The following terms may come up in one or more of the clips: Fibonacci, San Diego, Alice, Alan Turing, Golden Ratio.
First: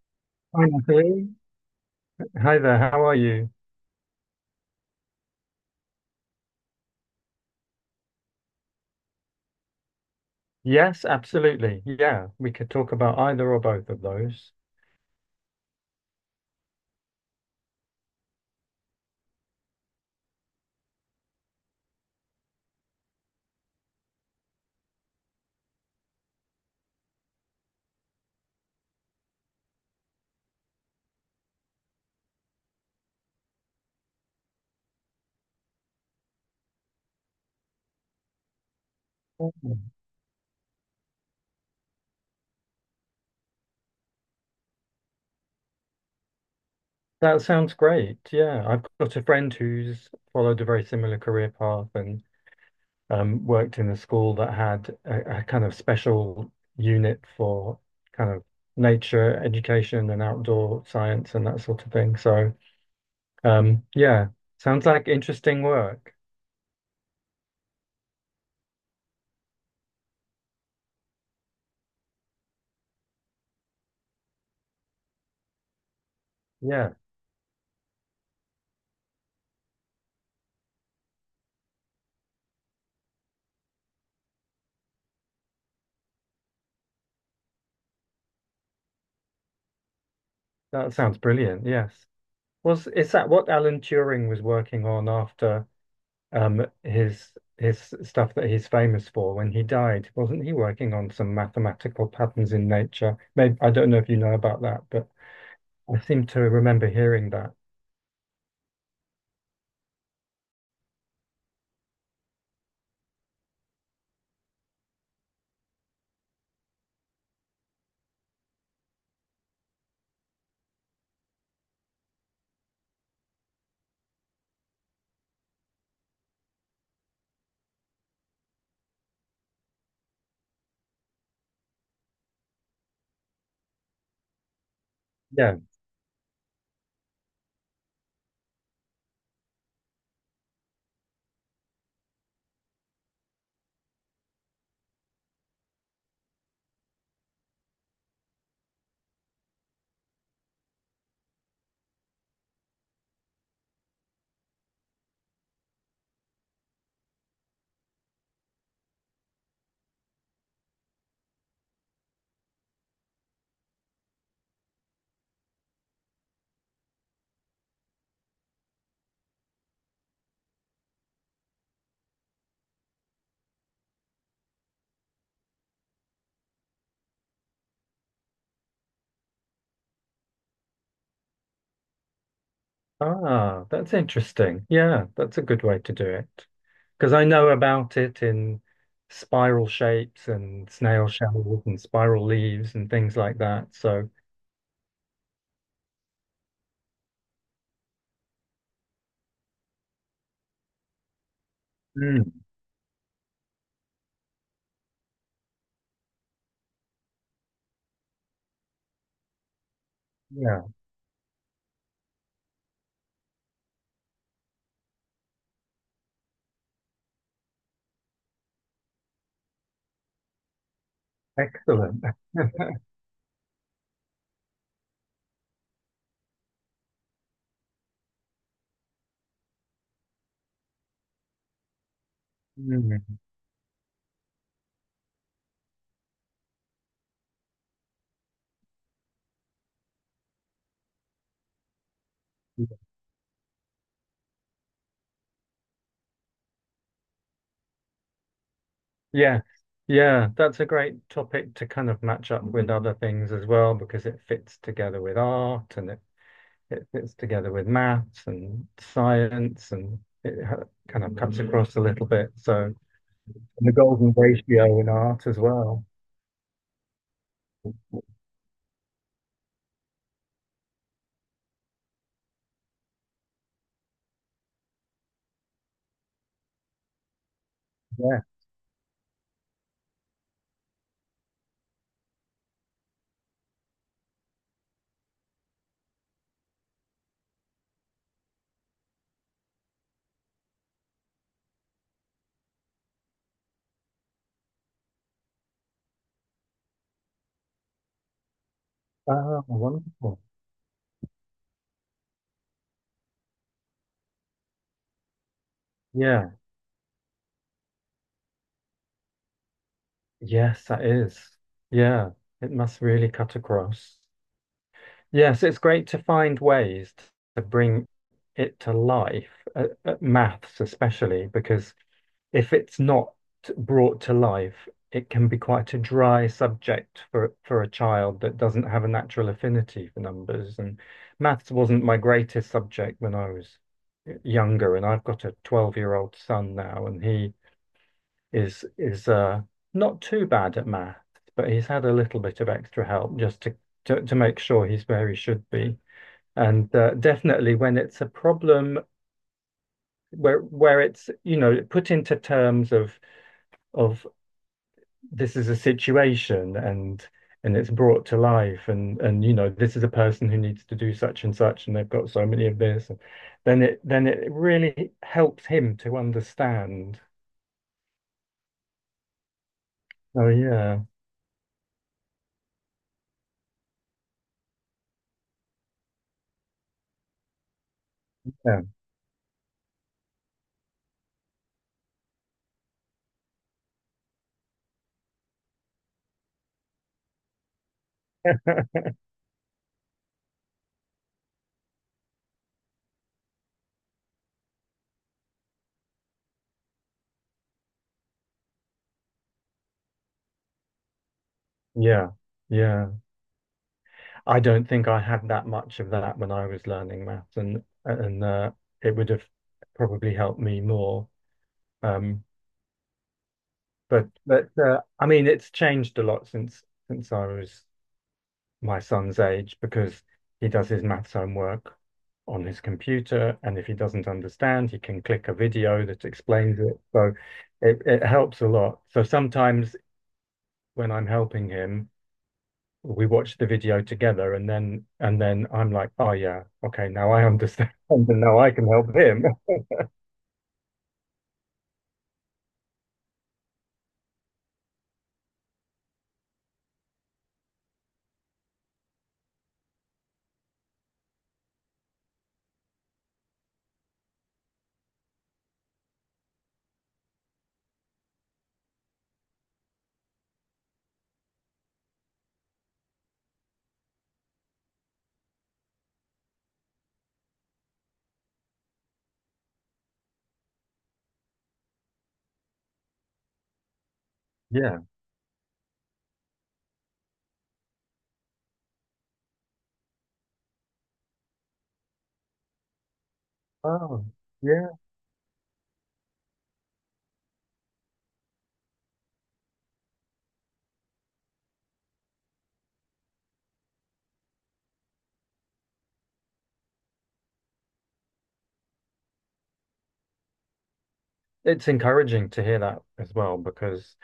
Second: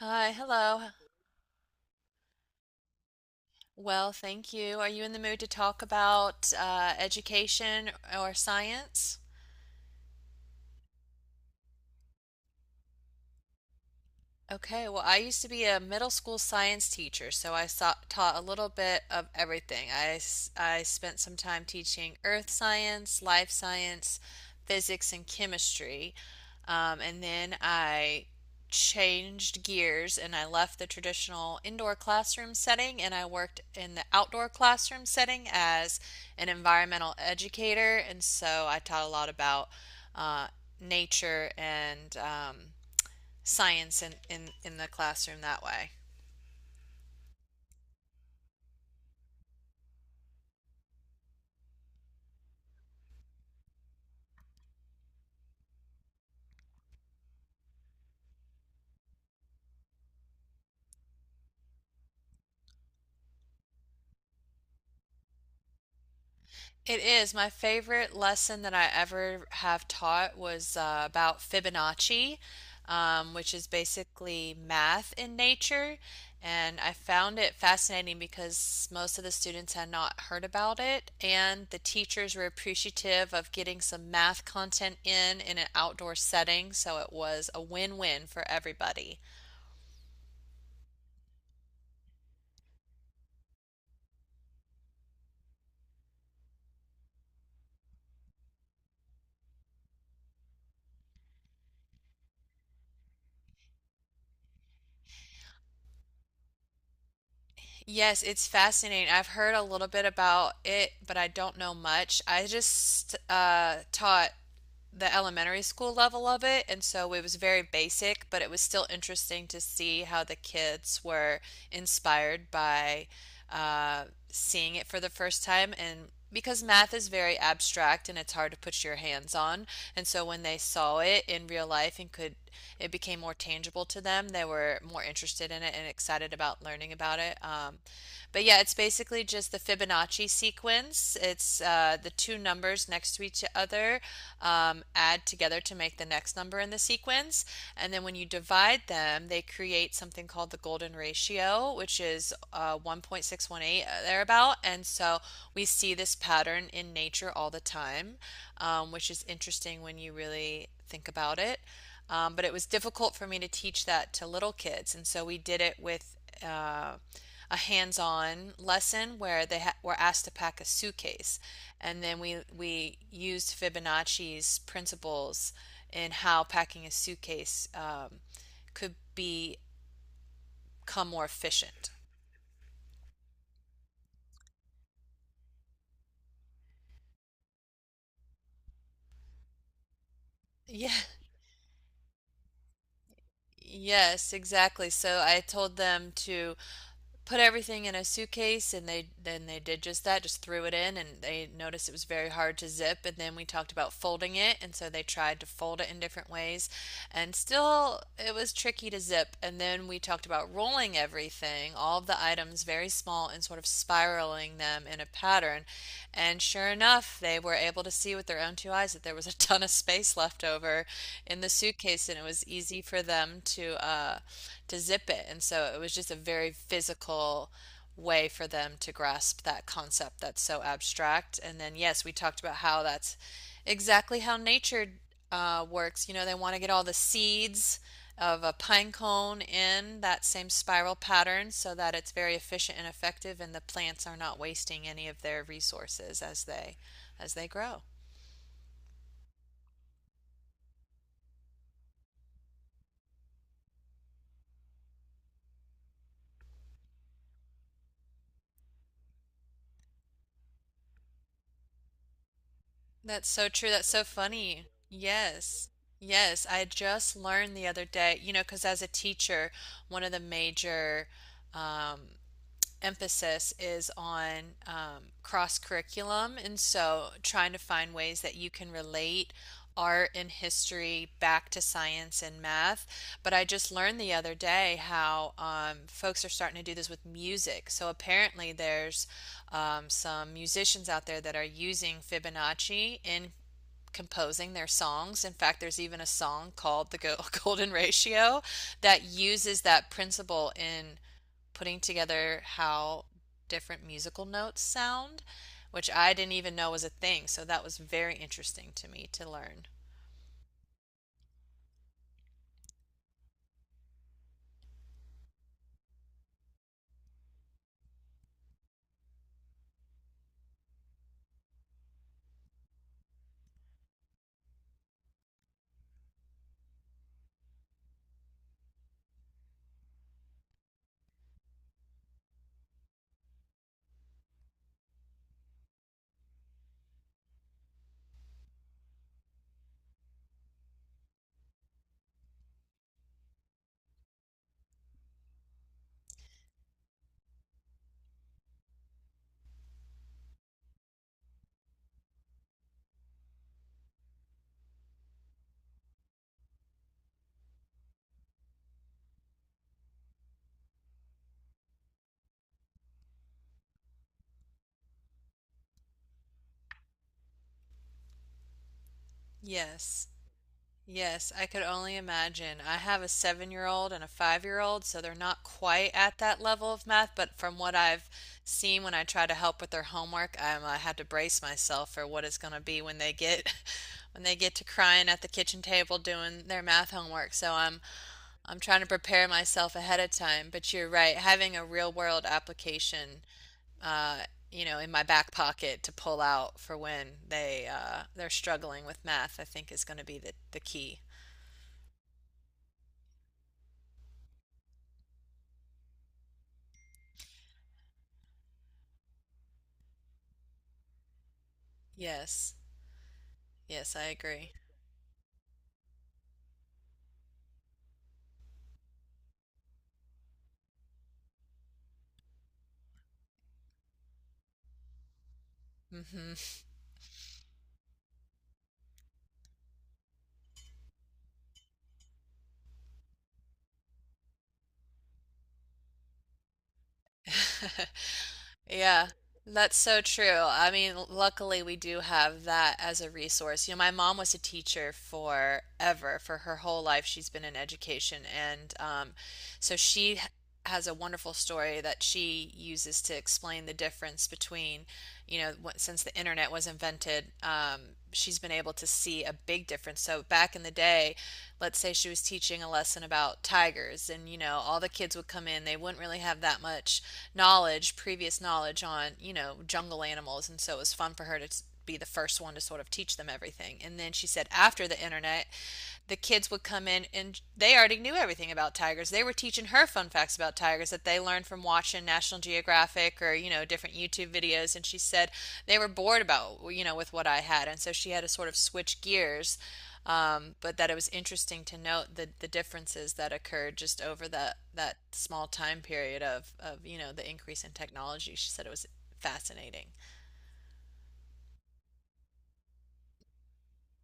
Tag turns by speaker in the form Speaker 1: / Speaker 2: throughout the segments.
Speaker 1: Hi,
Speaker 2: Hi,
Speaker 1: hello.
Speaker 2: Matthew. Hi there. How are you?
Speaker 1: Well, thank you. Are you in the mood to talk about education or science?
Speaker 2: Yes, absolutely. Yeah, we could talk about either or both of those.
Speaker 1: Okay, well, I used to be a middle school science teacher, so I saw, taught a little bit of everything. I spent some time teaching earth science, life science, physics, and chemistry. And then I changed gears and I left the traditional indoor classroom setting and I worked in the outdoor classroom setting as an environmental educator. And so I taught a lot
Speaker 2: Oh,
Speaker 1: about uh, nature and science in the classroom that way.
Speaker 2: that sounds great. Yeah, I've got a friend who's followed a very similar career path and worked in a school that had a kind of special unit for kind of nature education and outdoor science and that sort of thing. So, yeah, sounds like interesting work.
Speaker 1: It is. My favorite lesson that I ever have taught was about Fibonacci, which is basically math in nature. And
Speaker 2: Yeah,
Speaker 1: I found it fascinating because most of the students had not heard about it, and the teachers were appreciative of getting some math content in an outdoor setting, so it was a win-win for everybody.
Speaker 2: that sounds brilliant. Yes. Was is that what Alan Turing was working on after his stuff that he's famous for when he died? Wasn't he working on some mathematical patterns in nature? Maybe I don't know if you know about that, but I seem to remember hearing that.
Speaker 1: Yes, it's fascinating. I've heard a little bit about it, but I don't know much. I just taught the elementary school level of it, and so it was very basic, but it was still interesting to see how the kids were inspired by uh, seeing it for the first time. And because math is very abstract and it's hard to put your hands on, and so when they saw it in real life and could it became more tangible to them. They were more interested
Speaker 2: Yeah.
Speaker 1: in it and excited about learning about it. But yeah, it's basically just the Fibonacci sequence. It's the two numbers next to each other add together to make the next number in the sequence. And then when you divide them, they create something called the golden ratio, which is 1.618 thereabout. And so we see this pattern in nature all the time, which is interesting when you really think about it. But it was difficult for me to teach that to little kids, and so we did it with uh, a hands-on lesson where were asked to pack a suitcase, and then we used Fibonacci's principles in how packing a suitcase could be become more efficient.
Speaker 2: Ah, that's interesting. Yeah, that's a good way to do it. Because I know about it in spiral shapes and
Speaker 1: Yeah.
Speaker 2: snail shells and spiral leaves and things like that. So,
Speaker 1: Yes, exactly. So I told them to put everything in a suitcase and they then they did just that, just threw it in and they noticed it was very
Speaker 2: mm,
Speaker 1: hard to zip, and then we talked about folding it, and so they tried to fold it in different ways, and still it was tricky to zip, and then we talked about
Speaker 2: yeah,
Speaker 1: rolling everything, all of the items, very small and sort of spiraling them in a pattern, and sure enough they were able to see with their own two eyes that there was a ton of space left over in the suitcase
Speaker 2: excellent.
Speaker 1: suitcase and it was easy for them to zip it. And so it was just a very physical way for them to grasp that concept that's so abstract. And then, yes, we talked about how
Speaker 2: Mm.
Speaker 1: that's exactly how nature works. You know, they want to get all the seeds of a pine cone in that same spiral pattern so that it's very efficient and effective and the plants are not wasting any of their resources as they grow.
Speaker 2: Yeah, yeah, that's a great topic to kind of match up with other things as well because it fits together with art and it fits together with maths and science and it kind of cuts across a little bit. So and
Speaker 1: That's so true.
Speaker 2: the
Speaker 1: That's so
Speaker 2: golden
Speaker 1: funny.
Speaker 2: ratio in art as
Speaker 1: Yes.
Speaker 2: well.
Speaker 1: Yes. I just learned the other day, you know, because as a teacher, one of the major um, emphasis is on cross curriculum. And so trying to find ways
Speaker 2: Yeah.
Speaker 1: that you can relate art and history back to science and math. But I just learned the other day how folks are starting to do this with music. So apparently, there's some musicians out there that are using Fibonacci in composing their songs. In fact, there's even a song called The Golden Ratio that
Speaker 2: Ah,
Speaker 1: uses that
Speaker 2: wonderful.
Speaker 1: principle in putting together how different musical notes sound, which I
Speaker 2: Yeah.
Speaker 1: didn't even know was a thing. So that was very interesting to me to learn.
Speaker 2: Yes, that is. Yeah, it must really cut across. Yes, it's great to find ways to bring it to life, maths especially, because if it's not brought to life, it can be quite a dry subject for a child that doesn't have a natural affinity for numbers. And maths wasn't my greatest subject when I was younger, and I've got a 12-year-old son now, and he is not too bad at maths, but he's had a little bit of extra help just to make sure he's where he should be. And definitely when it's a problem where it's, you know, put into terms of this is a situation, and it's brought to life, and, you know, this is a person who needs to do such and such and they've got so many of this, and then it really helps him to understand.
Speaker 1: Yes.
Speaker 2: Oh, yeah.
Speaker 1: Yes, I could only imagine. I have a 7-year old and a 5-year old, so they're not quite at that level of math. But from what I've
Speaker 2: Yeah.
Speaker 1: seen when I try to help with their homework, I had to brace myself for what it's going to be when they get when they get to crying at the kitchen table doing their math homework. So I'm trying to prepare myself ahead of time, but you're right. Having a real world application, uh, you know, in my back pocket to pull out for when they're struggling with math, I think is going to be the key.
Speaker 2: Yeah. Yeah, I don't think I had that much of that when I was learning maths and it would have probably helped me more, um
Speaker 1: Yes, yes, I
Speaker 2: but
Speaker 1: agree.
Speaker 2: I mean it's changed a lot since I was my son's age because he does his maths homework on his computer, and if he doesn't understand, he can click a video that
Speaker 1: Hmm.
Speaker 2: explains it. So it helps a lot. So sometimes when I'm helping him, we watch the video together, and then I'm like, oh yeah, okay, now I understand, and now I can help
Speaker 1: Yeah,
Speaker 2: him.
Speaker 1: that's so true. I mean, luckily we do have that as a resource. You know, my mom was a teacher forever. For her whole life, she's been in education. And so she h- has a wonderful story that she uses to explain the difference between, you know, since the internet was invented, she's been able to see a big difference. So back in the day, let's say she was teaching a lesson about tigers, and you know, all the kids would come in, they wouldn't really have that much knowledge, previous knowledge on, you know, jungle animals, and so it was fun for her to be the first one to sort of teach them everything. And then she said
Speaker 2: Yeah.
Speaker 1: after the internet, the kids would come in and they already knew everything about tigers. They were teaching her fun facts about tigers that they learned from watching National Geographic or, you know, different
Speaker 2: Oh,
Speaker 1: YouTube
Speaker 2: yeah.
Speaker 1: videos. And she said they were bored about, you know, with what I had. And so she had to sort of switch gears. But that it was interesting to note the differences that occurred just over that small time period of, you know, the increase in technology. She said it was fascinating.
Speaker 2: It's encouraging to hear that as well because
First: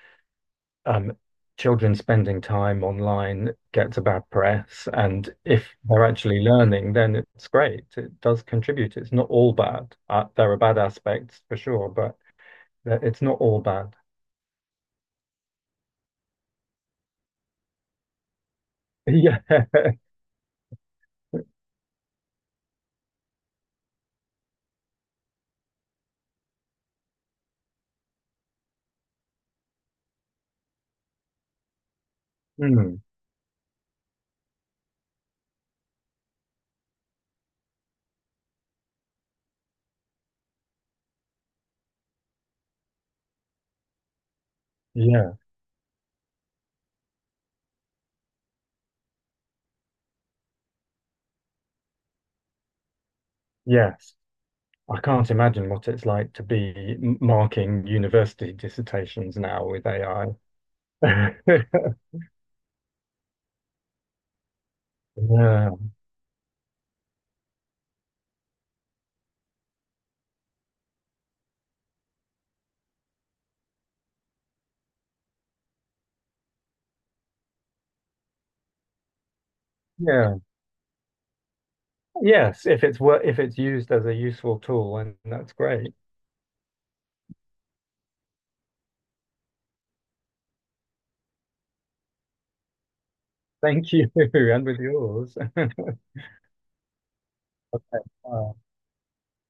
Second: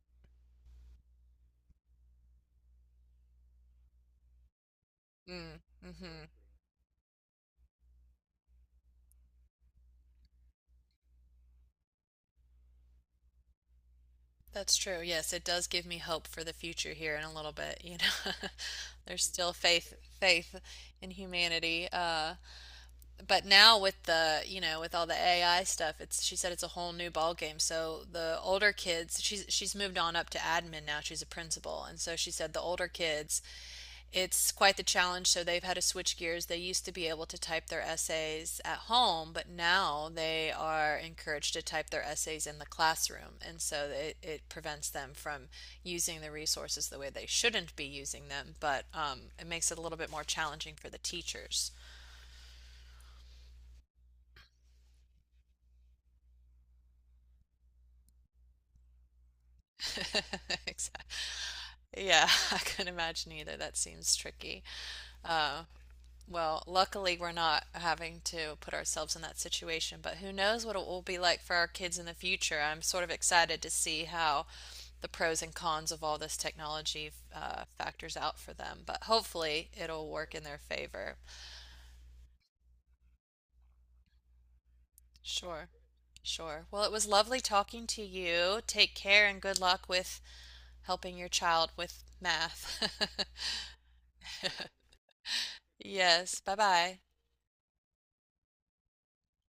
Speaker 2: um, children spending time online gets a bad press. And
Speaker 1: Mm,
Speaker 2: if they're
Speaker 1: mm-hmm.
Speaker 2: actually learning, then it's great. It does contribute. It's not all bad. There are bad aspects for sure, but it's not all bad.
Speaker 1: That's true. Yes, it does give me hope for the future here in a little bit, you know. There's still
Speaker 2: Yeah.
Speaker 1: faith in humanity. Uh, but now with the you know with all the AI stuff, it's she said it's a whole new ball game. So the older kids, she's moved on up to admin now. She's a principal, and so she said the older
Speaker 2: Mm.
Speaker 1: kids, it's quite the challenge. So they've had to switch gears. They used to be able to type their essays at home, but now they are encouraged to type their essays in the classroom, and so it prevents them
Speaker 2: Yeah.
Speaker 1: from using the resources the way they shouldn't be using them. But it makes it a little bit more challenging for the teachers.
Speaker 2: Yes. I can't imagine what it's like to be marking university dissertations now with
Speaker 1: Exactly.
Speaker 2: AI.
Speaker 1: Yeah, I can not imagine either. That seems tricky. Uh,
Speaker 2: Yeah.
Speaker 1: well, luckily, we're not having to put ourselves in that situation, but who knows what it will be like for our kids in the future. I'm sort of excited to see how the pros and cons of all this technology factors out for them, but hopefully it'll work
Speaker 2: Yeah.
Speaker 1: in their favor.
Speaker 2: Yes. If it's wor if it's used as a useful tool, and that's
Speaker 1: Sure,
Speaker 2: great.
Speaker 1: sure. Well, it was lovely talking to you. Take care and good luck with helping your child with math.
Speaker 2: Thank you. And with yours.
Speaker 1: Yes, bye bye.
Speaker 2: Okay.